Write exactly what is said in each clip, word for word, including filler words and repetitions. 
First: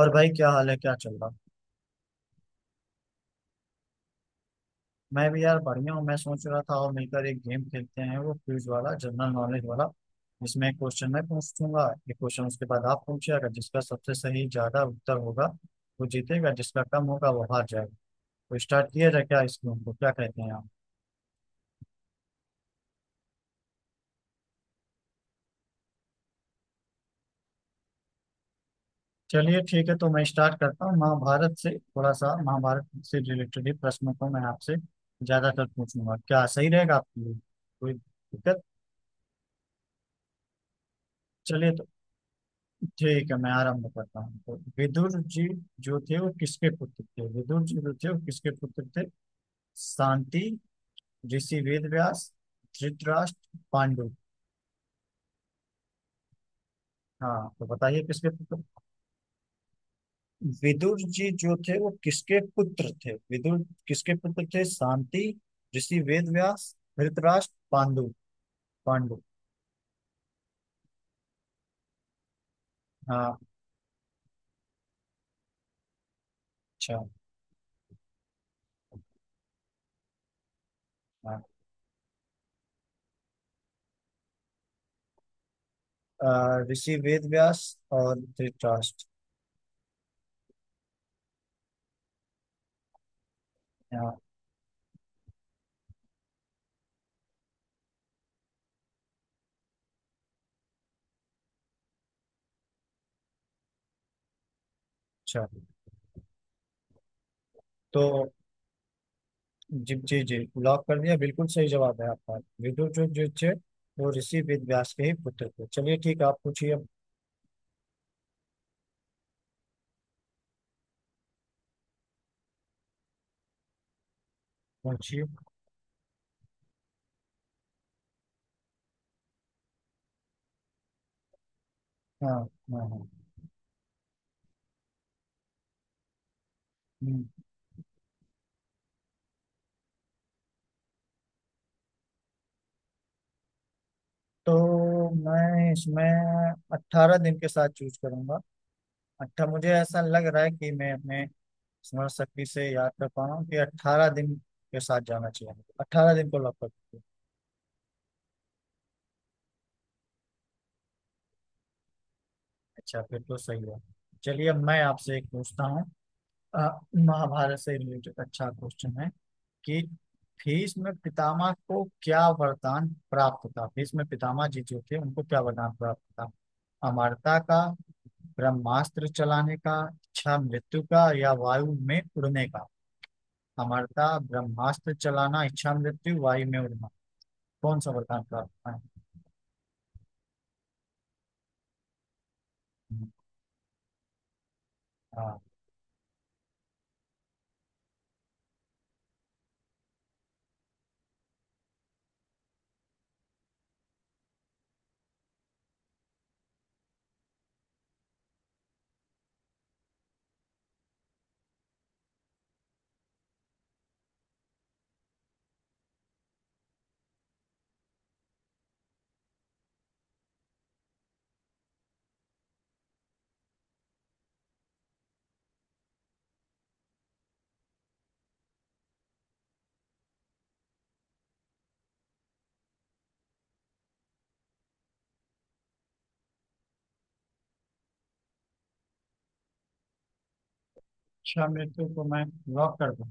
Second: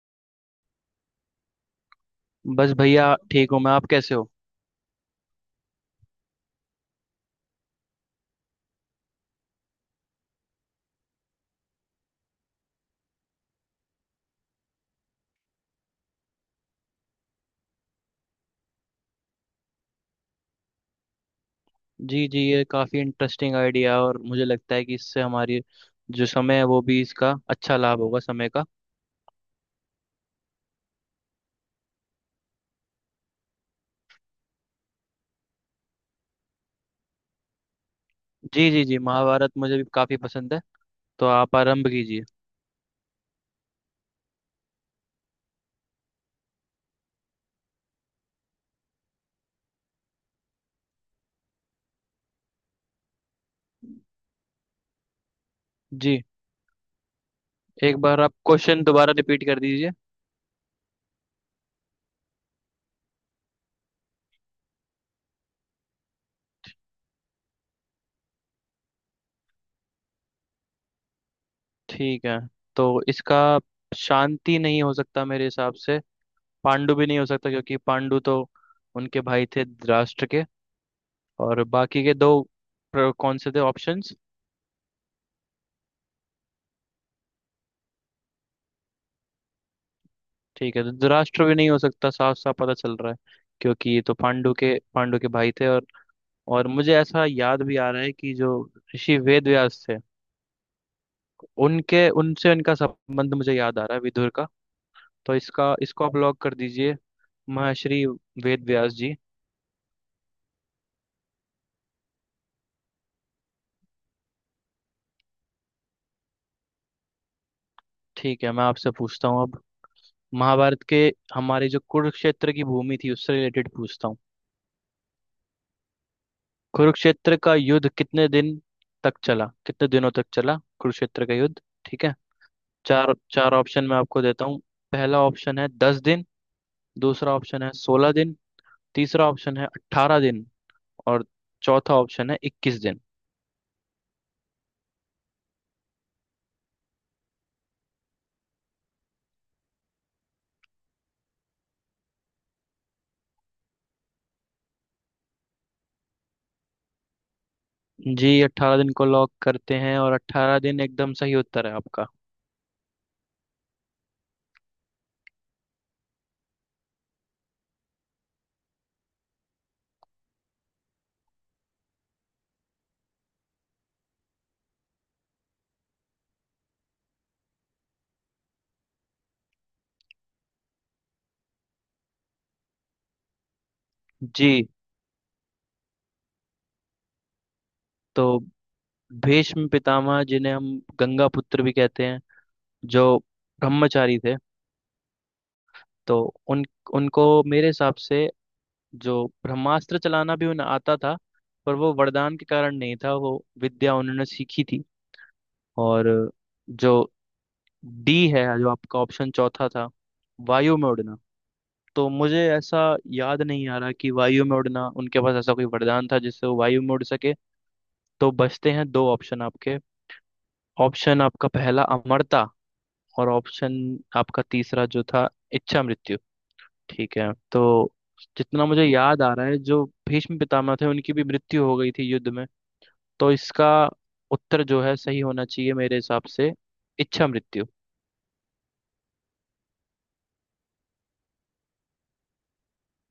और भाई क्या हाल है, क्या चल रहा। बस भैया ठीक हूँ मैं। आप कैसे हो? मैं भी यार बढ़िया हूँ। मैं सोच रहा था और मिलकर एक गेम खेलते हैं, वो क्विज वाला, जनरल नॉलेज वाला, जिसमें एक क्वेश्चन मैं पूछूंगा, एक क्वेश्चन उसके बाद आप पूछिए। अगर जिसका सबसे सही ज्यादा उत्तर होगा वो जीतेगा, जिसका कम होगा वो हार जाएगा। तो स्टार्ट किया जाए क्या इस गेम को, क्या कहते हैं आप। जी जी, ये काफ़ी इंटरेस्टिंग आइडिया है और मुझे लगता है कि इससे हमारी जो समय है वो भी इसका अच्छा लाभ होगा, समय का। चलिए ठीक है, तो मैं स्टार्ट करता हूँ महाभारत से। थोड़ा सा महाभारत से रिलेटेड ही प्रश्नों को मैं आपसे ज्यादातर पूछूंगा, क्या सही रहेगा आपके लिए? कोई दिक्कत? जी जी जी, महाभारत मुझे भी काफ़ी पसंद है, तो आप चलिए, तो आरंभ कीजिए। ठीक है मैं आरंभ करता हूँ। तो विदुर जी जो थे वो किसके पुत्र थे? विदुर जी जो थे वो किसके पुत्र थे? शांति, ऋषि वेदव्यास, धृतराष्ट्र, पांडु। जी। हाँ तो एक बताइए बार किसके आप पुत्र। क्वेश्चन दोबारा रिपीट कर दीजिए। विदुर जी जो थे वो किसके पुत्र थे? विदुर किसके पुत्र थे? शांति, ऋषि वेदव्यास, धृतराष्ट्र, पांडु। पांडु। ठीक है, तो हाँ। इसका शांति नहीं हो सकता मेरे हिसाब से। पांडु अच्छा। भी नहीं हो सकता क्योंकि पांडु तो उनके भाई थे धृतराष्ट्र के। हाँ। और बाकी के दो प्र- कौन से थे ऑप्शंस? अ, ऋषि वेदव्यास और धृतराष्ट्र। ठीक है, तो धृतराष्ट्र भी नहीं हो सकता, साफ साफ पता चल रहा है, क्योंकि ये तो हाँ। पांडु के पांडु के भाई थे। और और मुझे ऐसा याद भी आ रहा है कि जो ऋषि वेद व्यास थे, उनके उनसे उनका संबंध मुझे याद आ रहा है विदुर का। तो अच्छा। इसका इसको आप लॉक कर दीजिए, तो महर्षि वेद व्यास जी। जी जी जी, लॉक कर दिया। बिल्कुल सही जवाब है आपका। विदुर जो जो थे वो ऋषि वेदव्यास के ही पुत्र थे। चलिए ठीक है, आप पूछिए अब। ठीक है, मैं आपसे पूछता हूँ अब। महाभारत के हमारे जो कुरुक्षेत्र की भूमि थी, उससे रिलेटेड पूछता हूँ। पूछिए। कुरुक्षेत्र का युद्ध कितने दिन तक चला, कितने दिनों तक चला कुरुक्षेत्र का युद्ध? ठीक है। हाँ। हाँ हाँ। चार चार ऑप्शन मैं आपको देता हूँ। पहला ऑप्शन है दस दिन। हम्म। दूसरा ऑप्शन है सोलह दिन। तीसरा ऑप्शन है अट्ठारह दिन। और चौथा ऑप्शन है इक्कीस दिन। तो मैं इसमें अट्ठारह दिन के साथ चूज करूंगा। अट्ठा मुझे ऐसा लग रहा है कि मैं अपने स्मरण शक्ति से याद कर पा रहा हूँ कि अट्ठारह दिन के साथ जाना चाहिए मुझे। अट्ठारह दिन को लॉक कर दीजिए। जी, अट्ठारह दिन को लॉक करते हैं, और अट्ठारह दिन एकदम सही उत्तर है आपका। अच्छा, फिर तो सही है। चलिए अब मैं आपसे एक पूछता हूँ। अ, महाभारत से रिलेटेड अच्छा क्वेश्चन है कि भीष्म में पितामह को क्या वरदान प्राप्त था? भीष्म में पितामह जी जो थे उनको क्या वरदान प्राप्त था? अमरता का, ब्रह्मास्त्र चलाने का, इच्छा मृत्यु का, या वायु में उड़ने का। अमरता, जी। ब्रह्मास्त्र चलाना, इच्छा मृत्यु, वायु में उड़ना। कौन सा वरदान तो प्राप्त था? भीष्म पितामह, जिन्हें हम गंगा पुत्र भी कहते हैं, हम्म। जो ब्रह्मचारी थे, हाँ। तो उन उनको मेरे हिसाब से जो ब्रह्मास्त्र चलाना भी उन्हें आता था, पर वो वरदान के कारण नहीं था, वो विद्या उन्होंने सीखी थी। और जो डी है, जो आपका ऑप्शन चौथा था, वायु में उड़ना, तो मुझे ऐसा याद नहीं आ रहा कि वायु में उड़ना उनके पास ऐसा कोई वरदान था जिससे वो वायु में उड़ सके। तो बचते हैं दो ऑप्शन आपके। ऑप्शन आपका पहला अमरता, और ऑप्शन आपका तीसरा जो था इच्छा मृत्यु। ठीक है। तो जितना मुझे याद आ रहा है, जो भीष्म पितामह थे उनकी भी मृत्यु हो गई थी युद्ध में, तो इसका उत्तर जो है सही होना चाहिए मेरे हिसाब से, इच्छा मृत्यु। इच्छा मृत्यु को मैं लॉक कर दूं?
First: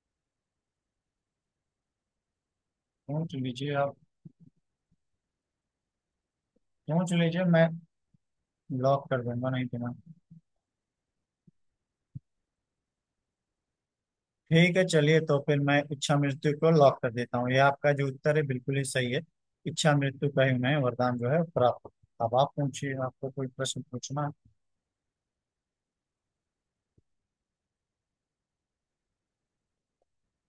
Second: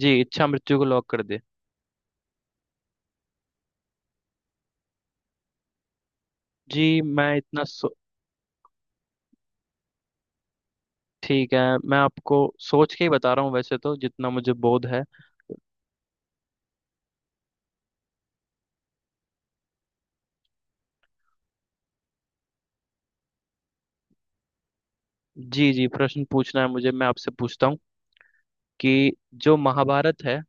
जी, इच्छा मृत्यु को लॉक कर दे। सोच लीजिए आप। जी, सोच मैं लीजिए, इतना मैं सो... लॉक कर दूंगा, नहीं तो ना। ठीक है। मैं आपको सोच के ही बता रहा हूँ, वैसे तो जितना मुझे ठीक है, बोध है। चलिए तो फिर मैं इच्छा मृत्यु को लॉक कर देता हूँ। ये आपका जो उत्तर है बिल्कुल ही सही है। इच्छा मृत्यु का ही उन्हें वरदान जो है प्राप्त होता है। अब आप पूछिए, आपको कोई प्रश्न पूछना है? जी जी, प्रश्न पूछना है मुझे। मैं आपसे पूछता हूँ कि जो महाभारत है,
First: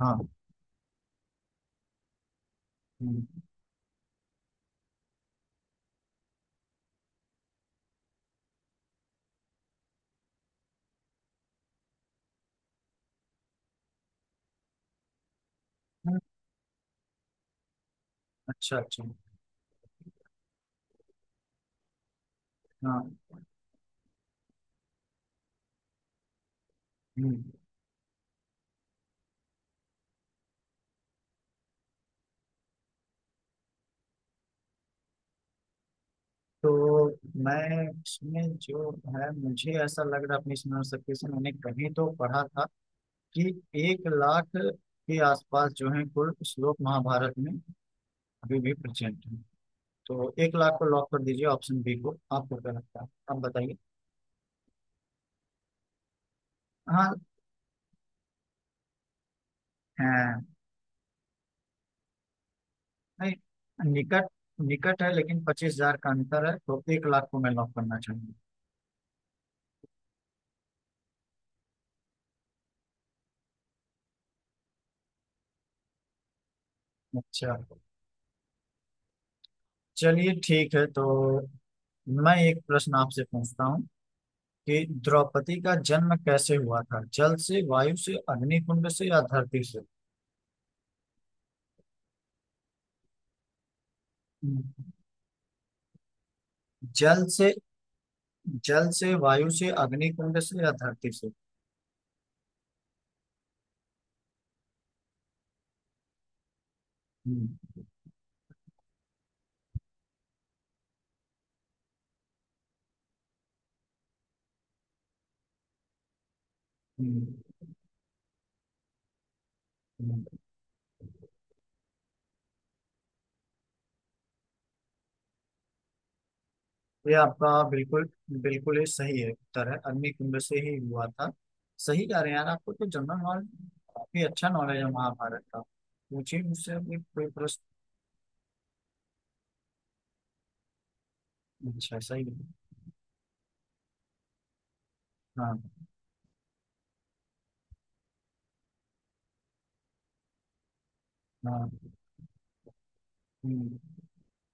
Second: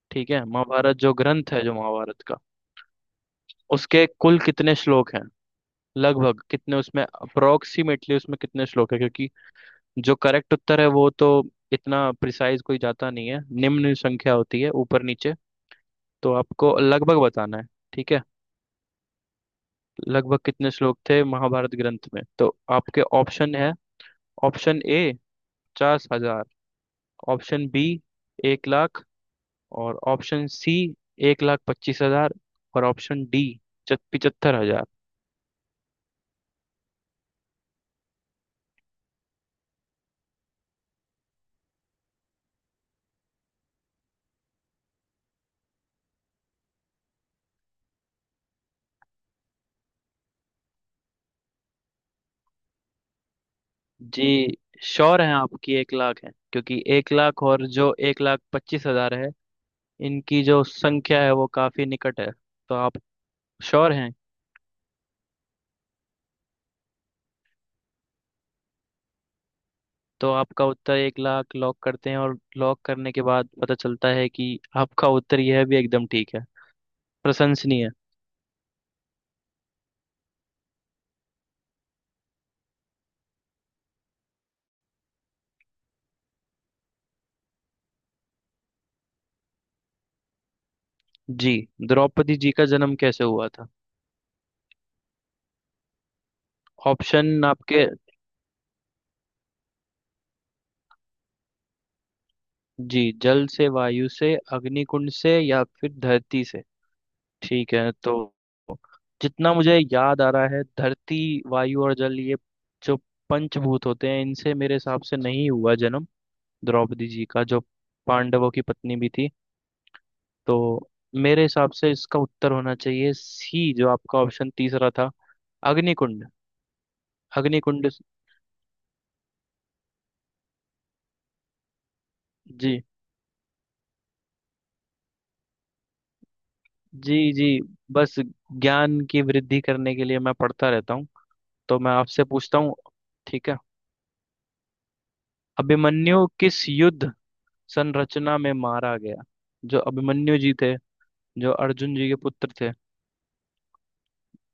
हाँ। ठीक है, महाभारत जो ग्रंथ है, जो महाभारत का हम्म। उसके कुल कितने श्लोक हैं, लगभग कितने उसमें, अप्रोक्सीमेटली उसमें कितने श्लोक है? क्योंकि जो करेक्ट उत्तर है वो तो इतना प्रिसाइज कोई जाता नहीं है, निम्न संख्या होती है ऊपर नीचे, हम्म। तो आपको लगभग बताना है। ठीक है। अच्छा अच्छा। लगभग कितने श्लोक थे महाभारत ग्रंथ में, तो आपके हाँ। ऑप्शन है। ऑप्शन ए पचास हजार। हम्म। ऑप्शन बी एक लाख। और ऑप्शन सी एक लाख पच्चीस हजार। और ऑप्शन डी पिचहत्तर हजार। तो मैं इसमें जो है मुझे ऐसा लग रहा है अपनी स्मरण शक्ति से मैंने कहीं तो पढ़ा था कि एक लाख के आसपास जो है कुल श्लोक महाभारत में अभी भी प्रेजेंट है। तो एक लाख को लॉक कर दीजिए, ऑप्शन बी को। आपको क्या लगता है, आप बताइए। जी, श्योर है आपकी एक लाख है? क्योंकि एक हाँ लाख और जो एक लाख पच्चीस हजार है, है। इनकी जो संख्या है वो काफी निकट है, तो आप नहीं श्योर हैं? निकट। निकट है लेकिन पच्चीस हजार का अंतर है, तो एक लाख को मैं लॉक करना चाहूंगा। तो आपका उत्तर एक लाख लॉक करते हैं और लॉक करने के बाद पता चलता है कि आपका उत्तर यह भी एकदम ठीक है, अच्छा। प्रशंसनीय। चलिए ठीक है, तो मैं एक प्रश्न आपसे पूछता हूँ कि द्रौपदी का जन्म कैसे हुआ था? जल से, वायु से, अग्निकुंड से, या धरती से? जी, द्रौपदी जी का जन्म कैसे हुआ था, जल ऑप्शन से। आपके। जल से, वायु से, अग्निकुंड से, या धरती से। जी, जल से, वायु से, अग्निकुंड से या फिर धरती से। हम्म। ठीक है, तो जितना मुझे याद आ रहा है, धरती, वायु और जल, ये जो पंचभूत होते हैं, इनसे मेरे हिसाब से नहीं हुआ जन्म द्रौपदी जी का, जो पांडवों की पत्नी भी थी। हम्म। तो मेरे हिसाब से इसका उत्तर होना चाहिए सी, जो आपका ऑप्शन तीसरा था, अग्निकुंड। ये आपका अग्निकुंड। बिल्कुल, बिल्कुल ही सही है उत्तर है। अग्नि कुंड से ही हुआ था। सही कह रहे हैं यार आपको जी तो जनरल नॉलेज काफी अच्छा नॉलेज है महाभारत का। पूछिए मुझसे अभी जी कोई जी। प्रश्न। बस, ज्ञान की वृद्धि करने के लिए मैं पढ़ता रहता हूँ। तो मैं अच्छा, सही आपसे है। पूछता हूँ, ठीक है, हाँ। अभिमन्यु किस युद्ध संरचना में मारा गया? जो अभिमन्यु जी थे, जो हाँ। अर्जुन जी के पुत्र थे, हम्म।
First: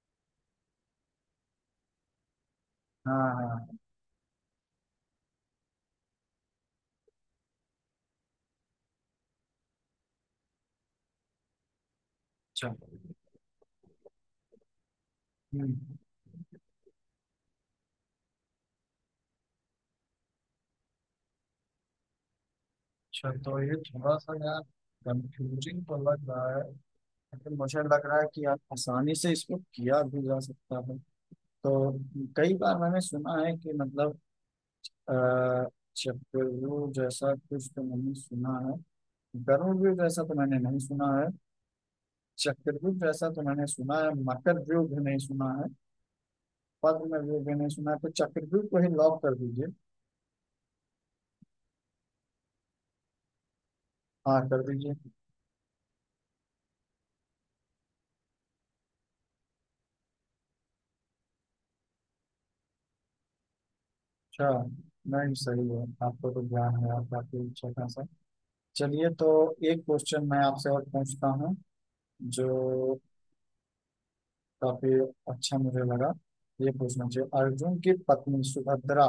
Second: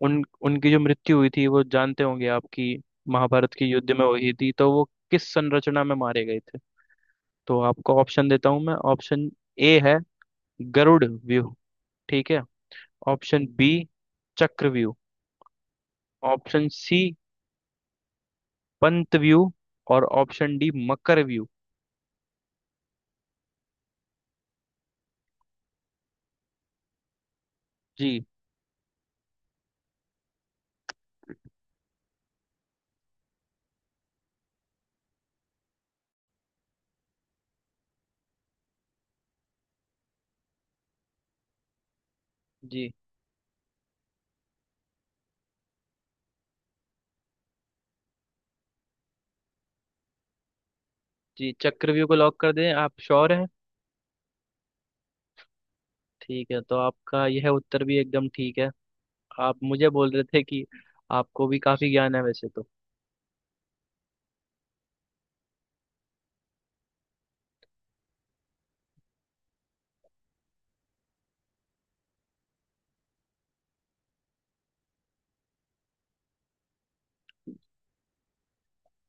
उन उनकी जो मृत्यु हुई थी, वो जानते होंगे आपकी, हाँ महाभारत के हाँ। युद्ध में हुई थी, तो वो किस संरचना में मारे गए थे? तो आपको ऑप्शन देता हूँ मैं। ऑप्शन ए है गरुड़ व्यूह। ठीक है। अच्छा। ऑप्शन बी चक्रव्यूह। हम्म। ऑप्शन सी पंत व्यू। और ऑप्शन डी मकर व्यू। अच्छा, तो ये थोड़ा सा यार कंफ्यूजिंग तो लग रहा है, लेकिन मुझे लग रहा है जी कि आप आसानी से इसको किया भी जा सकता है। तो कई बार मैंने सुना है कि मतलब, अ, चक्रव्यूह जैसा कुछ तो मैंने सुना है, गरुड़ जैसा तो मैंने नहीं सुना है। जी। चक्रव्यूह जैसा तो मैंने सुना है, मकर व्यूह भी नहीं सुना है, पद्म व्यूह भी नहीं सुना है। तो चक्रव्यूह को ही लॉक कर दीजिए। जी चक्रव्यूह को लॉक कर दें? आप श्योर हैं? हाँ, कर दीजिए। ठीक है, तो आपका यह उत्तर भी एकदम ठीक है। आप मुझे बोल रहे थे कि आपको भी काफी ज्ञान है वैसे तो। अच्छा, नहीं सही है। आपको तो ज्ञान है आपका काफी अच्छा खासा। चलिए तो एक क्वेश्चन मैं आपसे और पूछता हूँ जो काफी अच्छा मुझे लगा, ये पूछना चाहिए। अर्जुन की पत्नी सुभद्रा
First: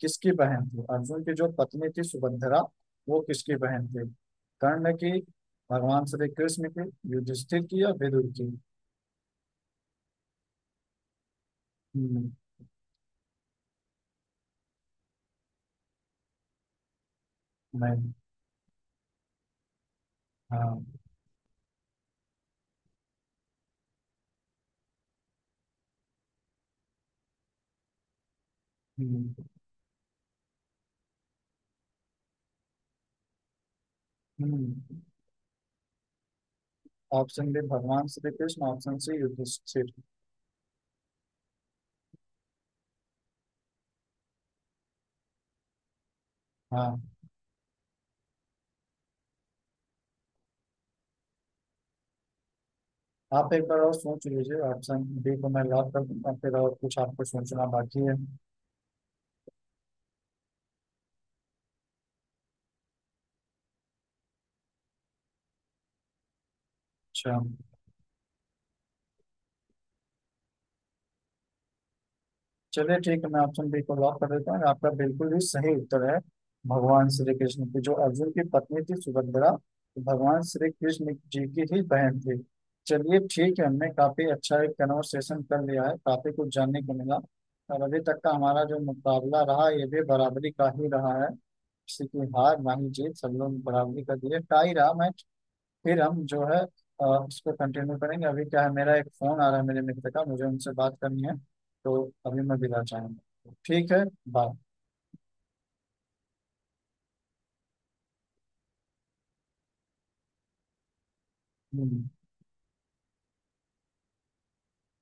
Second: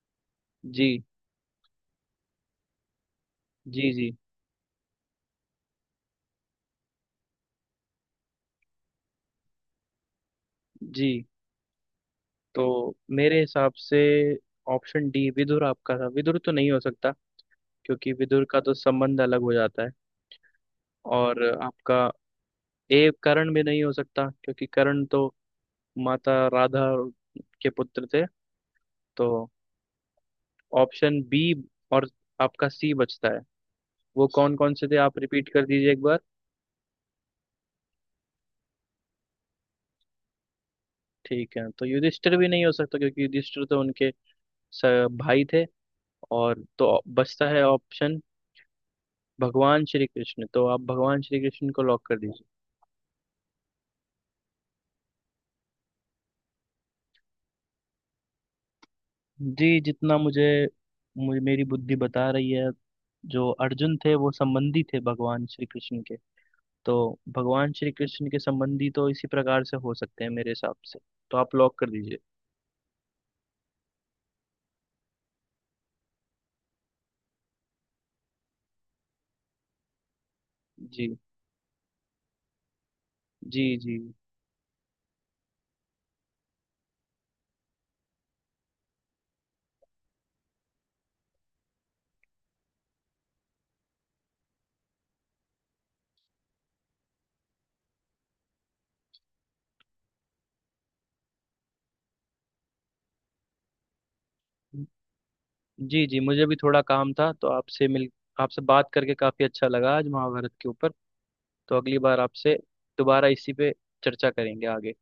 किसकी बहन थी? जी अर्जुन की जो पत्नी थी सुभद्रा वो किसकी बहन जी थी? जी कर्ण की, भगवान श्री कृष्ण की, युधिष्ठिर की, या विदुर की। जी। हम्म। तो मेरे हिसाब से ऑप्शन डी विदुर आपका था, विदुर तो नहीं हो सकता नहीं। क्योंकि विदुर का तो संबंध अलग हो जाता है। हाँ। और आपका ए करण भी नहीं हो सकता क्योंकि करण तो माता राधा के पुत्र थे। हम्म। तो ऑप्शन बी और आपका सी बचता है। वो कौन कौन से थे, हम्म। आप रिपीट कर दीजिए एक बार। ऑप्शन बी भगवान श्री कृष्ण, ऑप्शन सी युधिष्ठिर। ठीक है, तो युधिष्ठिर भी नहीं हो सकता क्योंकि युधिष्ठिर तो उनके स- भाई थे। और तो हाँ। बचता है ऑप्शन भगवान श्री कृष्ण। तो आप भगवान श्री कृष्ण को लॉक कर दीजिए। आप एक बार और सोच लीजिए, ऑप्शन बी को मैं लॉक कर दूंगा, फिर और कुछ आपको सोचना बाकी है। जी, जितना मुझे मुझे मेरी बुद्धि बता रही है, जो अर्जुन थे वो संबंधी थे भगवान श्री कृष्ण के, तो अच्छा। भगवान श्री कृष्ण के संबंधी तो इसी प्रकार से हो सकते हैं मेरे हिसाब से, तो आप लॉक कर दीजिए। चलिए ठीक है, मैं ऑप्शन बी को लॉक कर देता हूँ। आपका बिल्कुल ही सही उत्तर है। भगवान श्री कृष्ण की, जो अर्जुन की पत्नी थी सुभद्रा, तो भगवान श्री कृष्ण जी जी की ही बहन थी। चलिए ठीक जी है, हमने जी काफी अच्छा एक कन्वर्सेशन कर लिया है, काफी कुछ जानने को मिला। और अभी तक का हमारा जो मुकाबला रहा, ये भी बराबरी का ही रहा है, किसी की हार ना ही जीत, सब लोग बराबरी का दिए, टाई रहा। मैं फिर हम जो है, अ, उसको कंटिन्यू करेंगे। अभी क्या है, मेरा एक फोन आ रहा है मेरे मित्र का, मुझे उनसे बात करनी है। तो अभी मैं विदा चाहूंगा, ठीक है। बाय। जी। जी, मुझे भी थोड़ा काम था, तो आपसे मिल आपसे बात करके काफ़ी अच्छा लगा आज महाभारत के ऊपर। तो अगली हम्म। बार आपसे दोबारा इसी पे चर्चा करेंगे आगे,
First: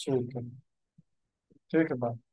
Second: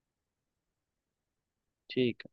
ठीक है। ठीक है, ठीक बाय। है।